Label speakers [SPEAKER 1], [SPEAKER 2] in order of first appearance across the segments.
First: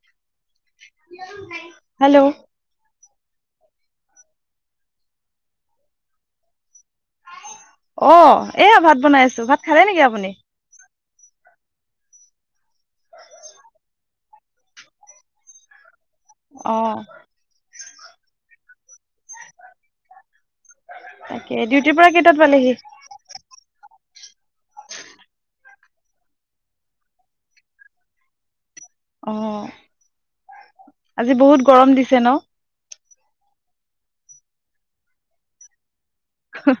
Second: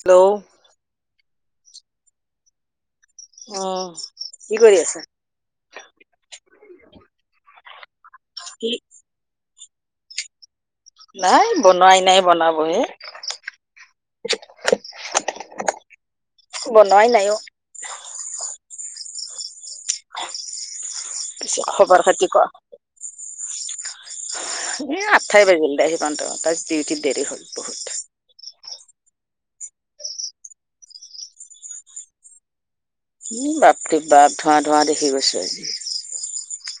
[SPEAKER 1] Hello.
[SPEAKER 2] Hello.
[SPEAKER 1] অহ কি কৰি আছা?
[SPEAKER 2] অ
[SPEAKER 1] কি
[SPEAKER 2] এয়া ভাত বনাই আছো। ভাত খালে নেকি আপুনি?
[SPEAKER 1] নাই বনোৱাই নাই বনাবহে।
[SPEAKER 2] [inaudible] অ'
[SPEAKER 1] বনোৱাই নাই অহ।
[SPEAKER 2] তাকে
[SPEAKER 1] পিছে
[SPEAKER 2] ডিউটিৰ পৰা
[SPEAKER 1] খবৰ-খাতি
[SPEAKER 2] কেইটাত
[SPEAKER 1] ক?
[SPEAKER 2] পালেহি?
[SPEAKER 1] এ, আতঠাই বাজিল দে আহি পাওতে- পাওতে ডিউটিত দেৰি হ'ল বহুত।
[SPEAKER 2] অহ, আজি বহুত গৰম দিছে ন'?
[SPEAKER 1] উম, বাপৰে - বাপৰে বাপ ধোঁৱা -ধোঁৱা দেখি গৈছো আজি।
[SPEAKER 2] হু-হ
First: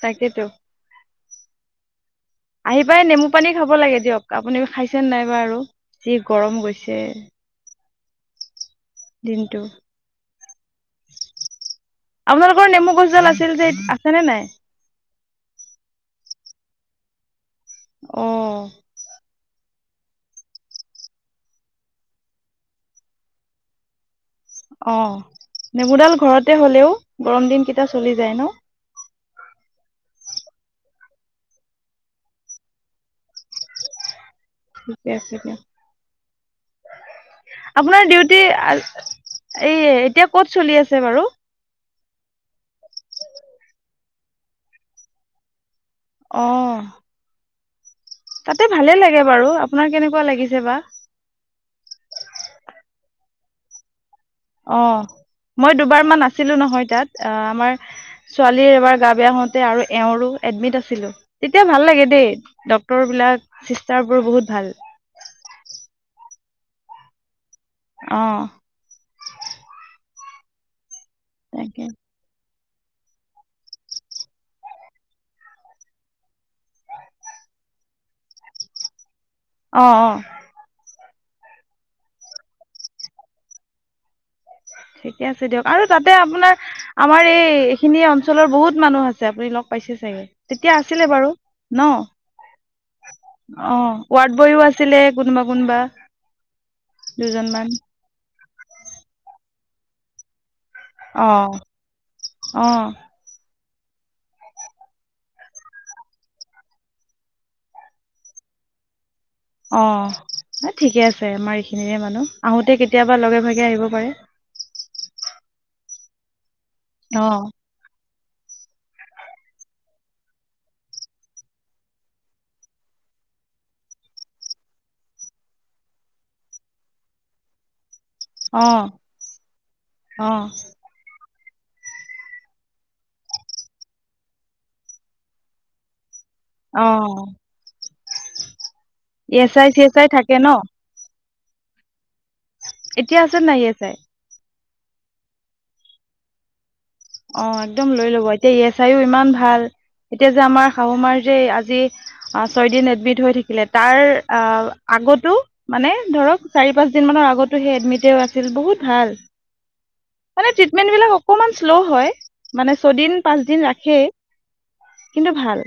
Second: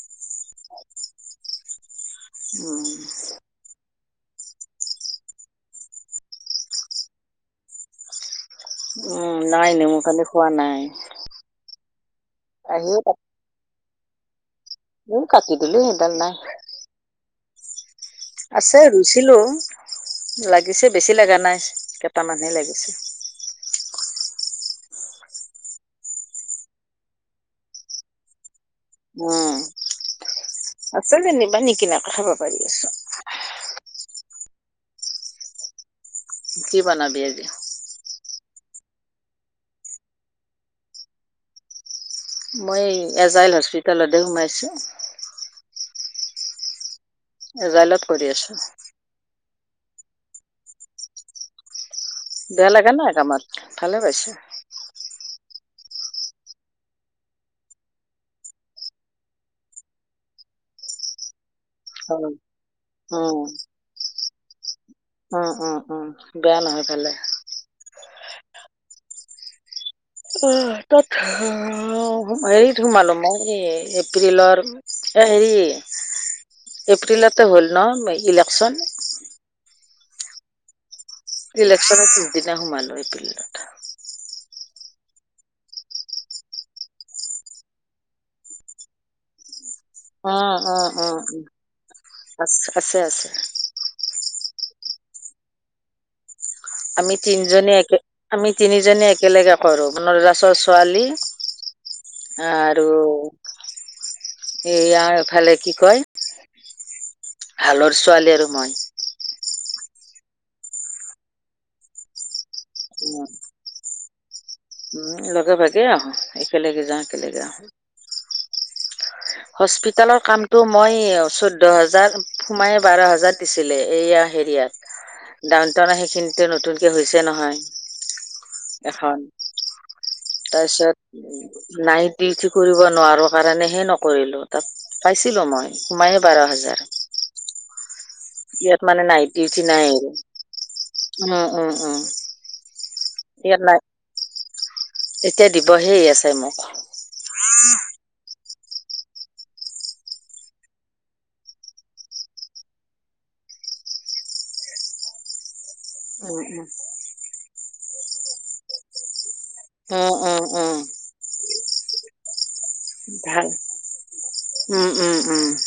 [SPEAKER 2] তাকেতো। আহি
[SPEAKER 1] উম
[SPEAKER 2] পাই নেমু পানী খাব লাগে। দিয়ক আপুনি খাইছেনে নাই বা আৰু যি গৰম গৈছে।
[SPEAKER 1] উম,
[SPEAKER 2] দিনটো।
[SPEAKER 1] নাই নেমু পানী খোৱা নাই।
[SPEAKER 2] আপোনালোকৰ
[SPEAKER 1] আহি
[SPEAKER 2] নেমু গছডাল আছিল যে আছে নে নাই?
[SPEAKER 1] ইও কাতিদিলো সেইডাল নাই।
[SPEAKER 2] অ'
[SPEAKER 1] আছে ৰুইছিলো লাগিছে বেছি লাগা নাই কেইটামানহে লাগিছে।
[SPEAKER 2] অহ, নেমুডাল ঘৰতে হ'লেও গৰম দিনকেইটা চলি যায় ন',?
[SPEAKER 1] উম আছে যেনিবা নিকিনাকে খাব পাৰি আছো।
[SPEAKER 2] ঠিকে আছে দিয়া
[SPEAKER 1] কি বনাবি আজি
[SPEAKER 2] [inaudible] আপোনাৰ ডিউটি এ এতিয়া ক'ত চলি আছে বাৰু?
[SPEAKER 1] মই এজাইল হস্পিতেলতে সোমাইছোঁ।
[SPEAKER 2] অহ
[SPEAKER 1] এজাইলট
[SPEAKER 2] তাতে ভালে লাগে বাৰু আপোনাৰ কেনেকুৱা লাগিছে বা?
[SPEAKER 1] বেয়া লগা নাই কামত ভালে পাইছোঁ।
[SPEAKER 2] অহ মই দুবাৰমান আছিলো নহয় তাত আমাৰ ছোৱালীৰ এবাৰ গা বেয়া হওঁতে আৰু এওঁৰো এড এডমিট আছিলো তেতিয়া ভাল লাগে
[SPEAKER 1] উম
[SPEAKER 2] দেই ডক্তৰ
[SPEAKER 1] উম
[SPEAKER 2] বিলাক চিষ্টাৰবোৰ বহুত ভাল।
[SPEAKER 1] উম -উম -উম বেয়া নহয় ভালে।
[SPEAKER 2] অহ
[SPEAKER 1] অহ, তাত হেৰি সোমালো মও হেই এপ্ৰিলৰ এ হেৰি এপ্ৰিলতে হ'ল ন' ইলেকচন?
[SPEAKER 2] অহ - অহ
[SPEAKER 1] ইলেকচনৰ পিছদিনা সোমালো এপ্ৰিলত।
[SPEAKER 2] ঠিকে আছে দিয়ক আৰু তাতে আপোনাৰ আমাৰ এই- এইখিনি অঞ্চলৰ বহুত মানুহ আছে আপুনি লগ পাইছে চাগে।
[SPEAKER 1] উম
[SPEAKER 2] তেতিয়া
[SPEAKER 1] উম
[SPEAKER 2] আছিলে
[SPEAKER 1] উম
[SPEAKER 2] বাৰু
[SPEAKER 1] উম
[SPEAKER 2] ন'?
[SPEAKER 1] আছে আছে আছে
[SPEAKER 2] অহ, ৱাৰ্ড বয়ো আছিলে কোনবা -কোনবা
[SPEAKER 1] আমি তিনিজনী একে আমি তিনিজনী একেলগে কৰো [unintelligible] ছোৱালী
[SPEAKER 2] অ অ
[SPEAKER 1] আৰু এয়াৰফালে কি কয়? ভালৰ ছোৱালী আৰু মই।
[SPEAKER 2] অহ, ন 'ঠিকে আছে আমাৰ এইখিনিৰে মানুহ আহোতে কেতিয়াবা লগে -ভাগে আহিব পাৰে।
[SPEAKER 1] উম, লগে ভাগেই আহো একেলগে যাওঁ
[SPEAKER 2] অ
[SPEAKER 1] একেলগে আহো। হস্পিতেলৰ কামটো মই চৈধ্য হাজাৰ সোমাই বাৰ হাজাৰ দিছিলে এয়া হেৰিয়াত ডাউন টাউনৰ সেইখিনিতে নতুনকে হৈছে
[SPEAKER 2] অ
[SPEAKER 1] নহয় এখান
[SPEAKER 2] অ
[SPEAKER 1] তাৰপছত উ নাইট দুয়োটি কৰিব নোৱাৰো কাৰণে হে নকৰিলো তাত পাইছিলো মই সোমাই এ বাৰ হাজাৰ
[SPEAKER 2] অ
[SPEAKER 1] ইয়াত মানে নাইট
[SPEAKER 2] ই এছ
[SPEAKER 1] দুয়োটি
[SPEAKER 2] আই চি
[SPEAKER 1] নাই
[SPEAKER 2] এছ আই
[SPEAKER 1] আৰু
[SPEAKER 2] থাকে ন
[SPEAKER 1] উম, -উম -উম
[SPEAKER 2] এতিয়া আছে নে নাই ইয়াতে?
[SPEAKER 1] এতিয়া দিবহে ই এছ আই মোক।
[SPEAKER 2] অ একদম লৈ ল'বা এতিয়া ই এছ আইও ইমান ভাল। এতিয়া যে আমাৰ শাহুমাৰ যে আজি আহ ছয়দিন এডমিট হৈ থাকিলে তাৰ আহ আ আগতো মানে
[SPEAKER 1] উম
[SPEAKER 2] ধৰক
[SPEAKER 1] উম
[SPEAKER 2] চাৰি- পাঁচ দিনমানৰ আগতো সেই এডমিটে আছিল বহুত ভাল।
[SPEAKER 1] উম উম
[SPEAKER 2] মানে
[SPEAKER 1] উম
[SPEAKER 2] ট্ৰিটমেন্ট বিলাক অকমান শ্ল' হয়, মানে ছয় দিন, পাঁচ
[SPEAKER 1] ভাল
[SPEAKER 2] দিন ৰাখেই
[SPEAKER 1] উম উম
[SPEAKER 2] কিন্তু
[SPEAKER 1] উম
[SPEAKER 2] ভাল।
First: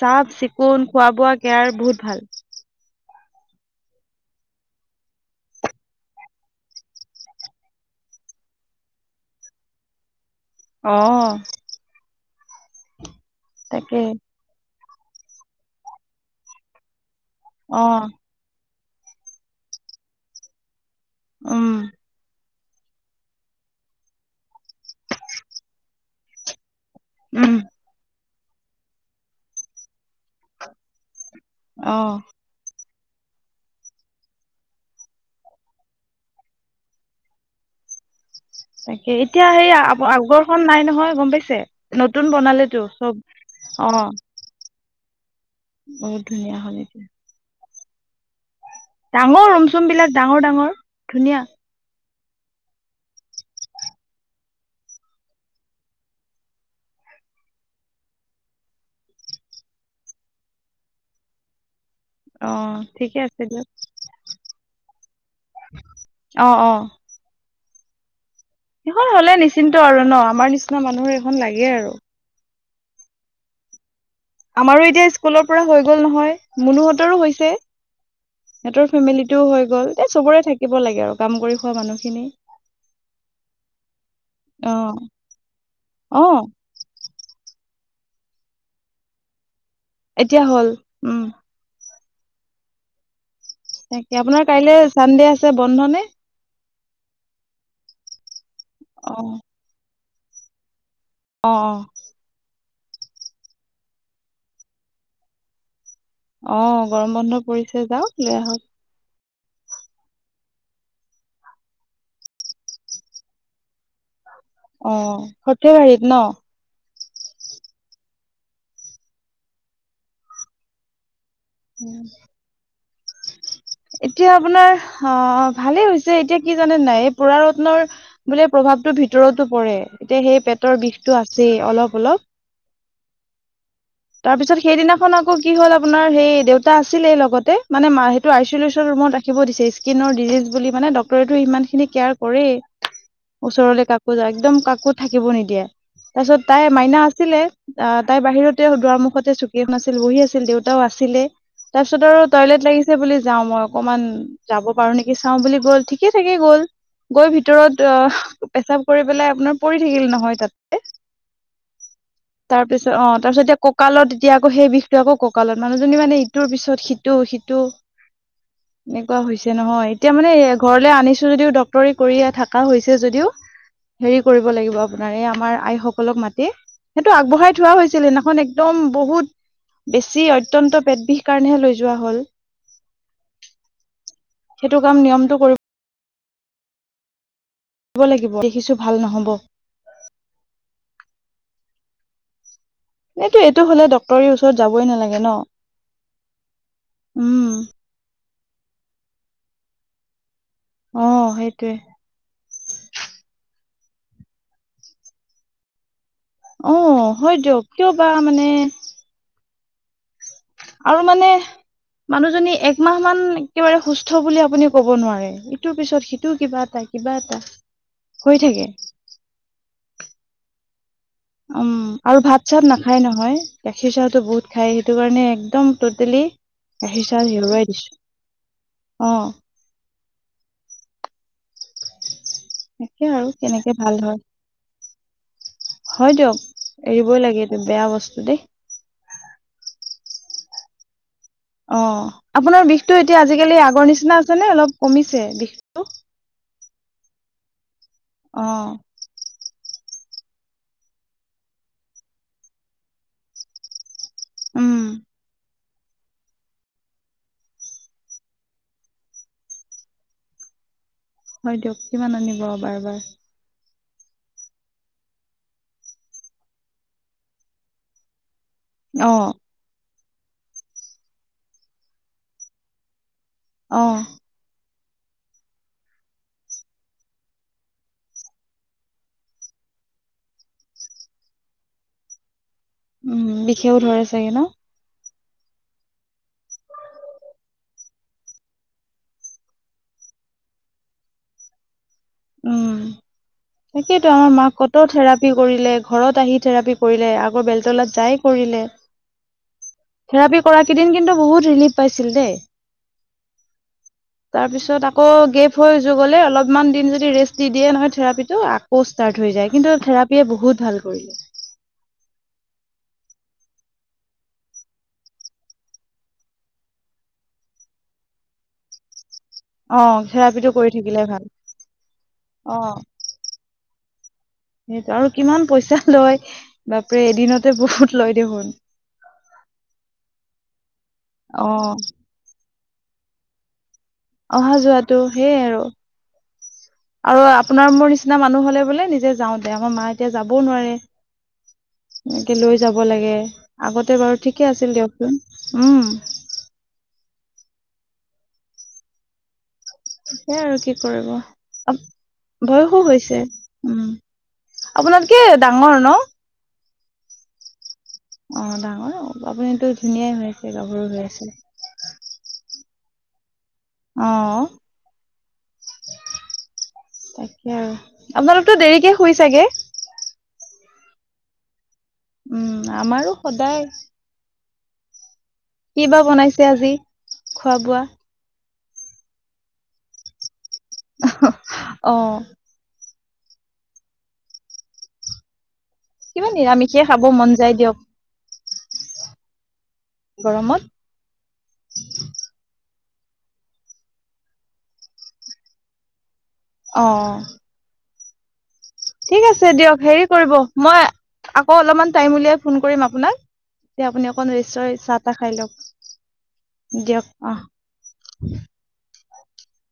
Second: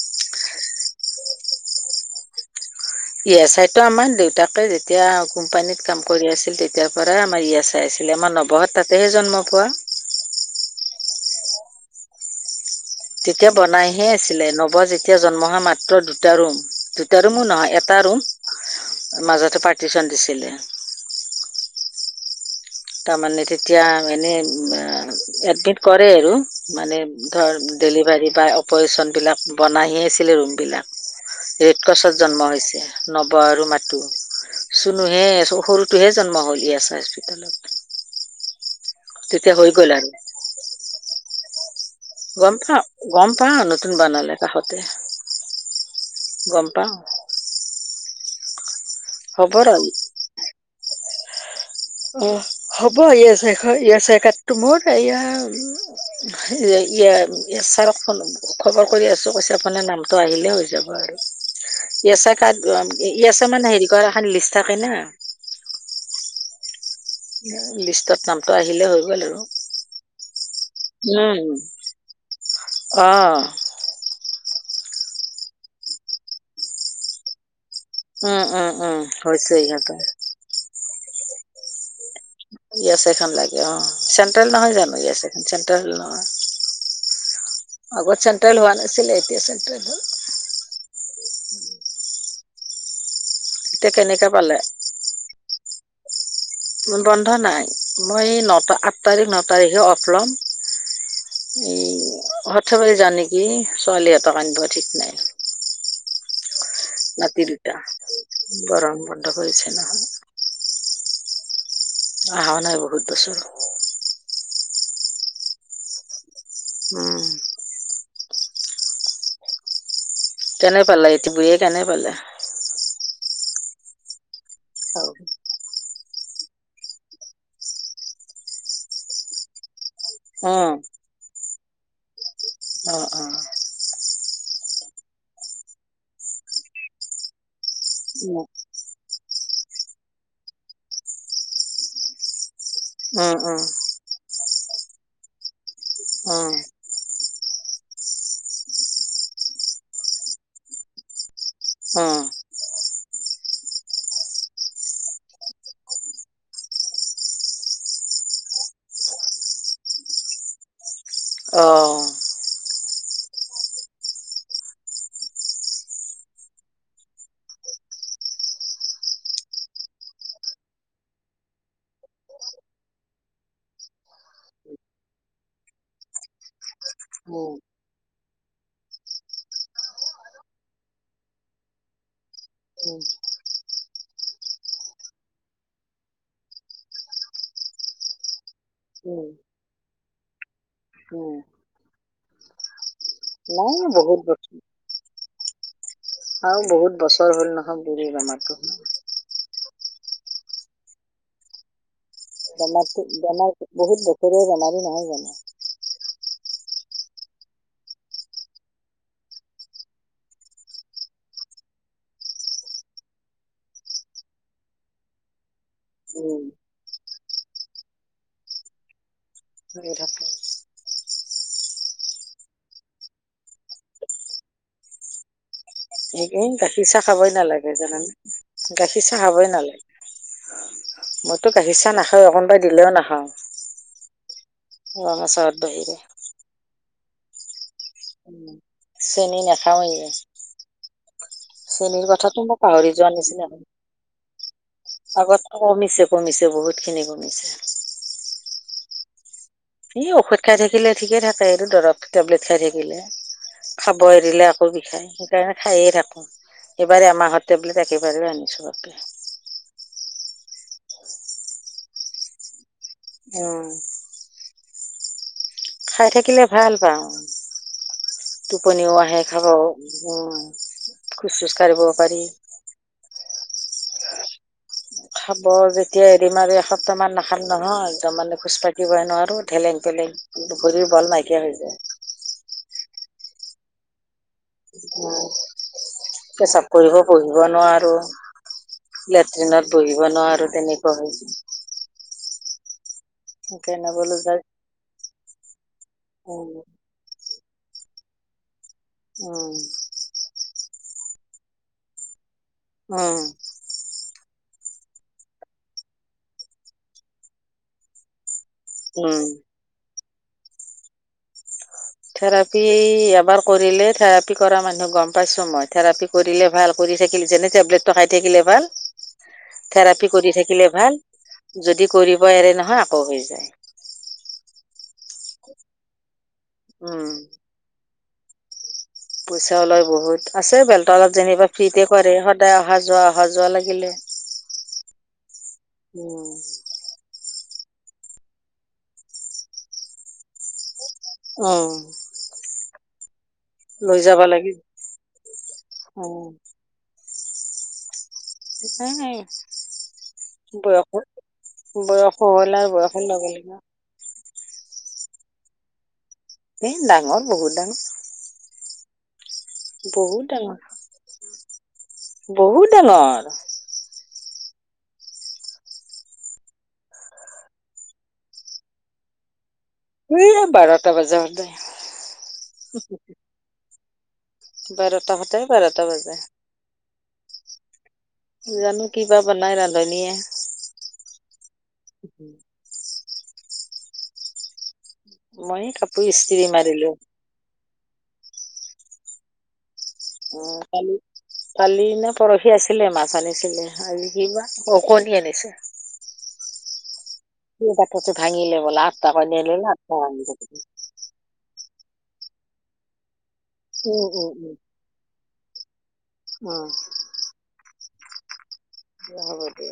[SPEAKER 2] চাফ- চিকুণ, খোৱা -বোৱা কেয়াৰ বহুত ভাল।
[SPEAKER 1] ই এছ আই টো আমাৰ দেউতাকে যেতিয়া কোম্পানীত কাম কৰি আছিল তেতিয়াৰ পৰাই আমাৰ ই এছ আই আছিল। আমাৰ নৱহাত তাতেহে জন্ম পোৱা।
[SPEAKER 2] অহ।
[SPEAKER 1] তেতিয়া বনাইহে আছিলে নৱজ যেতিয়া জন্ম হোৱা মাত্ৰ দুটা ৰুম। দু তিয়াটো মোৰ নহয়,
[SPEAKER 2] অ
[SPEAKER 1] এটা ৰুম মাজতে পাৰ্টিচন দিছিলে।
[SPEAKER 2] উম।
[SPEAKER 1] তাৰমানে তেতিয়া এনেই এ এডমিট কৰে আৰু। মানে
[SPEAKER 2] উম
[SPEAKER 1] ধৰ ডেলিভাৰী বা অপাৰেচনবিলাক বনাই হে আছিলে ৰুমবিলাক। ৰেড
[SPEAKER 2] অ
[SPEAKER 1] ক্ৰছত জন্ম হৈছে। নৱ আৰু মাতো, চুনুহে সৰুটোহে জন্ম হলি আছে হস্পিতালত।
[SPEAKER 2] তাকে এতিয়া
[SPEAKER 1] হৈ
[SPEAKER 2] সেই আ
[SPEAKER 1] গ'ল
[SPEAKER 2] আৱ
[SPEAKER 1] আৰু
[SPEAKER 2] আগৰখন নাই নহয় গম পাইছে? নতুন
[SPEAKER 1] গম পা
[SPEAKER 2] বনালেতো চব
[SPEAKER 1] গম পাওঁ
[SPEAKER 2] অ
[SPEAKER 1] নতুন বনালে তাহঁতে।
[SPEAKER 2] বহুত ধুনীয়া হ'ল এতিয়া। ডাঙৰ
[SPEAKER 1] হ'ব ৰ
[SPEAKER 2] ৰুম-চুমবিলাক ডাঙৰ-ডাঙৰ ধুনীয়া।
[SPEAKER 1] অ হ'ব ইয়ে শেখ ইয়া চেকাতটো মোৰ ইয়া হে ইয়া ছাৰক ফোন খবৰ কৰি আছো কৈছে আপোনাৰ নামটো আহিলে হৈ যাব আৰু।
[SPEAKER 2] [unintelligible]
[SPEAKER 1] ই এছ আই
[SPEAKER 2] অ
[SPEAKER 1] কাৰ্ড এম
[SPEAKER 2] ঠিকে
[SPEAKER 1] ই এছ
[SPEAKER 2] আছে
[SPEAKER 1] আই মান
[SPEAKER 2] দিয়ক
[SPEAKER 1] হেৰি কৰা এখন লিষ্ট থাকে না।
[SPEAKER 2] অ অ।
[SPEAKER 1] লিষ্টত নাম
[SPEAKER 2] সেইখন হ'লে নিশ্চিন্ত আৰু ন আমাৰ নিচিনা মানুহৰ সেইখন লাগে আৰু।
[SPEAKER 1] আহ।
[SPEAKER 2] আমাৰো এতিয়া স্কুলৰ পৰা হৈ গল নহয় মুনুহঁতৰো হৈছে।
[SPEAKER 1] উম উম
[SPEAKER 2] সিহঁতৰ
[SPEAKER 1] উম
[SPEAKER 2] ফেমিলিটো
[SPEAKER 1] হৈছে
[SPEAKER 2] হৈ গ'ল
[SPEAKER 1] ইহঁতৰ
[SPEAKER 2] এ চবৰে থাকিব লাগে আৰু কাম কৰি খোৱা মানুহখিনি।
[SPEAKER 1] গেছ এখন লাগে অ চেন্ট্ৰেল
[SPEAKER 2] অ
[SPEAKER 1] নহয় জানো গেছ এখন চেন্ট্ৰেল
[SPEAKER 2] অ
[SPEAKER 1] নহয়।
[SPEAKER 2] [inaudible]
[SPEAKER 1] আগত চেণ্ট্ৰেল হোৱা নছিলে এতিয়া চেণ্ট্ৰেল। হ'ল
[SPEAKER 2] এতিয়া হ'ল উম।
[SPEAKER 1] এতিয়া
[SPEAKER 2] তাকে
[SPEAKER 1] কেনেকে
[SPEAKER 2] আপোনাৰ
[SPEAKER 1] পালে
[SPEAKER 2] কাইলৈ চানডে আছে বন্ধ নে?
[SPEAKER 1] বন্ধ নাই, মই এই নটা আঠ
[SPEAKER 2] অ
[SPEAKER 1] তাৰিখ, ন তাৰিখে অফ ল'ম।
[SPEAKER 2] অ অ
[SPEAKER 1] এই হঠবাৰ জান নেকি ছোৱালীহঁতক আনিব ঠিক নাই।
[SPEAKER 2] অ' গৰম বন্ধ
[SPEAKER 1] নাতি দুটা,
[SPEAKER 2] পৰিছে যাওক লৈ আহক
[SPEAKER 1] গৰম বন্ধ হৈছে নহয়। অহা নাই বহুত বছৰ।
[SPEAKER 2] অ সঠেবাৰীত ন।
[SPEAKER 1] উম। কেনে পালা ইতি বুঢ়ে কেনে পালে?
[SPEAKER 2] এতিয়া আপোনাৰ অঁ ভালে হৈছে এতিয়া কি জানে নাই পুৰা ৰত্নৰ বোলে প্ৰভাৱ ভাৱটো ভিতৰতো পৰে এ, তিয়া সেই পেটৰ
[SPEAKER 1] উম
[SPEAKER 2] বিষটো আছেই অলপ অলপ।
[SPEAKER 1] অ অ
[SPEAKER 2] [unintelligible] তাৰ পিছত সেইদিনাখন আকৌ কি হল আপোনাৰ সেই দেউতা আছিলেই লগতে মানে মা সেইটো
[SPEAKER 1] উম
[SPEAKER 2] আ টোলেচন ৰুমত ৰাখিব দিছে, স্কিনৰ ডিজিজ বুলি মানে ডক্টৰেটো ইমানখিনি কেয়াৰ কৰে।
[SPEAKER 1] উম উম
[SPEAKER 2] ওচৰলে কাকো যা একদম কাকো থাকিব নিদিয়ে। তাৰপিছত
[SPEAKER 1] উম
[SPEAKER 2] তাই মাইনা আছিলে, আহ তাই বাহিৰতে দুৱাৰ মুখতে চুকী শুনা আছিল বহী আছিল দেউতাও আছ [unintelligible] ছিল তাৰপিছত
[SPEAKER 1] উম
[SPEAKER 2] আৰু টয়লেট লাগিছে বুলি [unintelligible] যাওঁ মই অকূমান যাব পাৰো নেকি চাওঁ বুলি গ'ল ঠিকে থাকে গ'ল [unintelligible] গৈ ভিতৰত পেচাব কৰি পেলাই আপোনাৰ পৰি থাকিল নহয় তাতে [unintelligible]
[SPEAKER 1] অ [unintelligible]
[SPEAKER 2] তাৰপিছত অঁ তাৰপিছত এতিয়া ককালত এতিয়া আকৌ সেই বিষটো আকৌ ককালত মানুহজনী মানে ইটোৰ পিছত সিটো [unintelligible] সেইটো [unintelligible] এনেকুৱা হৈছে নহয় এতিয়া মানে ঘৰলৈ আনিছো যদিও ডক্টৰী কৰি থকা হৈছে যদিও [unintelligible] [unintelligible] হেৰি কৰিব লাগিব আপোনাৰ এই আমাৰ আইসকলক মাতি [unintelligible] [unintelligible] সেইটো আগবঢ়াই থোৱা হৈছিল সেইদিনাখন একদম বহুত [unintelligible] বেছি অত্যন্ত পেট বিষ কাৰণেহে লৈ যোৱা হল
[SPEAKER 1] উম
[SPEAKER 2] [unintelligible] সেইটো কাম নিয়মটো কৰিব। লাগিব দেখিছো ভাল
[SPEAKER 1] উম
[SPEAKER 2] নহব।
[SPEAKER 1] উম
[SPEAKER 2] এইটো এইটো
[SPEAKER 1] নাই
[SPEAKER 2] হ'লে
[SPEAKER 1] বহুত
[SPEAKER 2] ডক্তৰৰ
[SPEAKER 1] বছৰ
[SPEAKER 2] ওচৰত যাবই নালাগে ন।
[SPEAKER 1] আৰু বহুত বছৰ
[SPEAKER 2] উম
[SPEAKER 1] হ'ল নহয় বুৰু আমাৰো।
[SPEAKER 2] অ সেইটোৱে।
[SPEAKER 1] বেমাৰ বেমাৰ বহুত বখৰীয়া বেমাৰী নহয় জানো।
[SPEAKER 2] অ হয় দিয়ক কিয় বা মানে আৰু মানে। মানুহজনী একমাহ মান একেবাৰে সুস্থ বুলি আপুনি ক'ব নোৱাৰে ইটোৰ পিছত সিটোও
[SPEAKER 1] উম
[SPEAKER 2] কিবা এটা। কিবা এটা হৈ থাকে
[SPEAKER 1] হৈ থাকে
[SPEAKER 2] উম আৰু ভাত চাত নাখায় নহয় গাখীৰ চাহতো বহুত খায় সেইটো কাৰণে একদম। টটেলি
[SPEAKER 1] গাখীৰ চাহ খাবই নালাগে জানানে গাখীৰ
[SPEAKER 2] অ
[SPEAKER 1] চাহ খাবই নালাগে। মইতো কাঢ়িছা না। খ অকণমানাই দিলেও
[SPEAKER 2] তাকে
[SPEAKER 1] নাখাওঁ
[SPEAKER 2] আৰু কেনেকে ভাল হয়
[SPEAKER 1] ৰঙাচৰত বাহিৰে
[SPEAKER 2] এৰিই লাগে এইটো বেয়া বস্তু
[SPEAKER 1] উ
[SPEAKER 2] দেই
[SPEAKER 1] চেনি নেখায়েই
[SPEAKER 2] অ
[SPEAKER 1] শ্ৰেনীৰ কথাাতটো মোক
[SPEAKER 2] আপোনাৰ
[SPEAKER 1] পাহৰি
[SPEAKER 2] বিষটো
[SPEAKER 1] যোৱা
[SPEAKER 2] এতিয়া
[SPEAKER 1] নিচিনা
[SPEAKER 2] আজিকালি আগৰ নিচিনা আছে নে অলপ কমিছে বিষ
[SPEAKER 1] আগত কমিছে কমিছে বহুত বহুত খিনি বমিছে
[SPEAKER 2] আহ।
[SPEAKER 1] এ ঔষধ খাই থাকিলে ঠিকে থাকে এইটো দৰৱ টেবলেট খাই থাকিলে খ। বই দিললে আকৌ
[SPEAKER 2] উম
[SPEAKER 1] বিষায় সেইকাৰণে। খায়ে থাকোঁ এইবাৰেই আমাৰত টেবলেট একেবাৰেেই আনিছোঁ বাপে।
[SPEAKER 2] হয় দিয়ক কিমান আনিব বাৰু
[SPEAKER 1] উম। খাই থাকিলে ভাল পাওঁ টোপনিও
[SPEAKER 2] অ
[SPEAKER 1] আহে খাব। উ খোজ খোজ কাঢ়িব পাৰি।
[SPEAKER 2] আহ
[SPEAKER 1] খাব যেতিয়া হেৰি মাৰ এসপ্তাহমান নাখাম নহয় একদম মানে খোজকাাতিিবইে নোৱাৰোঁ ঠেলেং পেলেং। দুখৰিৰ বল নাইকিয়া হৈ যায়।
[SPEAKER 2] উম বিষেও ধৰে চাগে ন।
[SPEAKER 1] চাপ কৰিব পঢ়িব নোৱাৰো। লেট্ৰিনত বহিব নোৱাৰো তেনেকুৱা হৈ য।
[SPEAKER 2] উম। তাকেতো আমাৰ
[SPEAKER 1] যাই
[SPEAKER 2] মাকত থেৰাপি কৰিলে ঘৰত আহি থেৰাপি কৰিলে। আগৰ বেলতলাত যায় কৰিলে।
[SPEAKER 1] উম।
[SPEAKER 2] সেইদিন কিন্তু বহুত ৰিলিফ পাইছিল দেই।
[SPEAKER 1] হম।
[SPEAKER 2] তাৰপিছত আকৌ গেপ হৈ য গ'লে অলপমান দিন যদি ৰেষ্ট দি দিয়ে এনেকয় থেৰাপিটো। প'ষ্টাৰ্ট হৈ যায় কিন্তু থেৰাপিয় বহুত ভাল কৰিলে।
[SPEAKER 1] থেৰাপি এবাৰ কৰিলে থেৰাপি কৰা মানুহে গম পাইছো মই থেৰাপি কৰিলে ভাল কৰি থ যেনে টেবলেট খাই থাকিলে ভাল থেৰাপি কৰি থাকিলে ভাল। যদি কৰিব এৰে
[SPEAKER 2] অ',
[SPEAKER 1] নহয় আকৌ হৈ যায়।
[SPEAKER 2] সেইটো আৰু কিমান পইচা লয় বাপৰে এদিনতে বহুত লয় দেখোন।
[SPEAKER 1] পইচা ওলয় বহুত আছে বেলতলাত যেনিবা
[SPEAKER 2] অ',
[SPEAKER 1] ফ্ৰীতে কৰে সদায় অহা যোৱা অহা যোৱা লাগিলে।
[SPEAKER 2] অহা যোৱাটো সেইয় আৰু আৰু আপ আপোনাৰ মোৰ নিচিনা মানুহ হলে বোলে নিজে যাওঁ দে আমাৰ মা এতিয়া যাবও নোৱাৰে।
[SPEAKER 1] অঁ
[SPEAKER 2] এনেকে লৈ যাব লাগে।
[SPEAKER 1] লৈ
[SPEAKER 2] আগতে
[SPEAKER 1] যাব
[SPEAKER 2] বাৰু ঠিকে
[SPEAKER 1] লাগিব
[SPEAKER 2] আছিল দিয়কচোন উম।
[SPEAKER 1] অঁ উ।
[SPEAKER 2] তাকে আৰু কি কৰিব
[SPEAKER 1] বয়সো হ'ল আৰু
[SPEAKER 2] বয়সো
[SPEAKER 1] বয়সৰ
[SPEAKER 2] হৈছে
[SPEAKER 1] লগে লগে
[SPEAKER 2] উম আপোনাতকে ডাঙৰ ন
[SPEAKER 1] এ ডাঙৰ বহুত ডাঙৰ
[SPEAKER 2] অ ডাঙৰ আপুনিটো ধুনীয়াই
[SPEAKER 1] বহুত
[SPEAKER 2] হৈ আছে
[SPEAKER 1] ডাঙৰ
[SPEAKER 2] গাভৰু হৈ আছে।
[SPEAKER 1] বহুত ডাঙৰ
[SPEAKER 2] অ তাকে আপোনালোকতো দেৰিকে শুই চাগে
[SPEAKER 1] উ বাৰটা বাজেই সদায়
[SPEAKER 2] উম আমাৰো সদায়
[SPEAKER 1] বাৰত
[SPEAKER 2] কি বা বনাইছে আজি খোৱা বোৱা?
[SPEAKER 1] জানো কিবা বনাই ৰান্ধনীয়ে
[SPEAKER 2] অ
[SPEAKER 1] মই কাপোৰ
[SPEAKER 2] কিবা
[SPEAKER 1] ইস্ত্ৰি
[SPEAKER 2] নিৰামিষে
[SPEAKER 1] মাৰিলো
[SPEAKER 2] খাব মন যায় দিয়ক
[SPEAKER 1] অ
[SPEAKER 2] গৰমত
[SPEAKER 1] কালি কালি নে পৰহি আছে ছিলে মাছ আনিছিলে আৰু কিবা কণী আনিছে
[SPEAKER 2] অ
[SPEAKER 1] বাটতে ভাগিলেও
[SPEAKER 2] ঠিক আছে দিয়ক হেৰি কৰিব মই মই অলপমান টাইম উলিয়াই ফোন কৰিম আপোনা এতিয়া আপুনি অকন ৰেষ্ট লৈ চাহ তাহ খাই লওঁক। দিয়ক অ
[SPEAKER 1] দে হব দে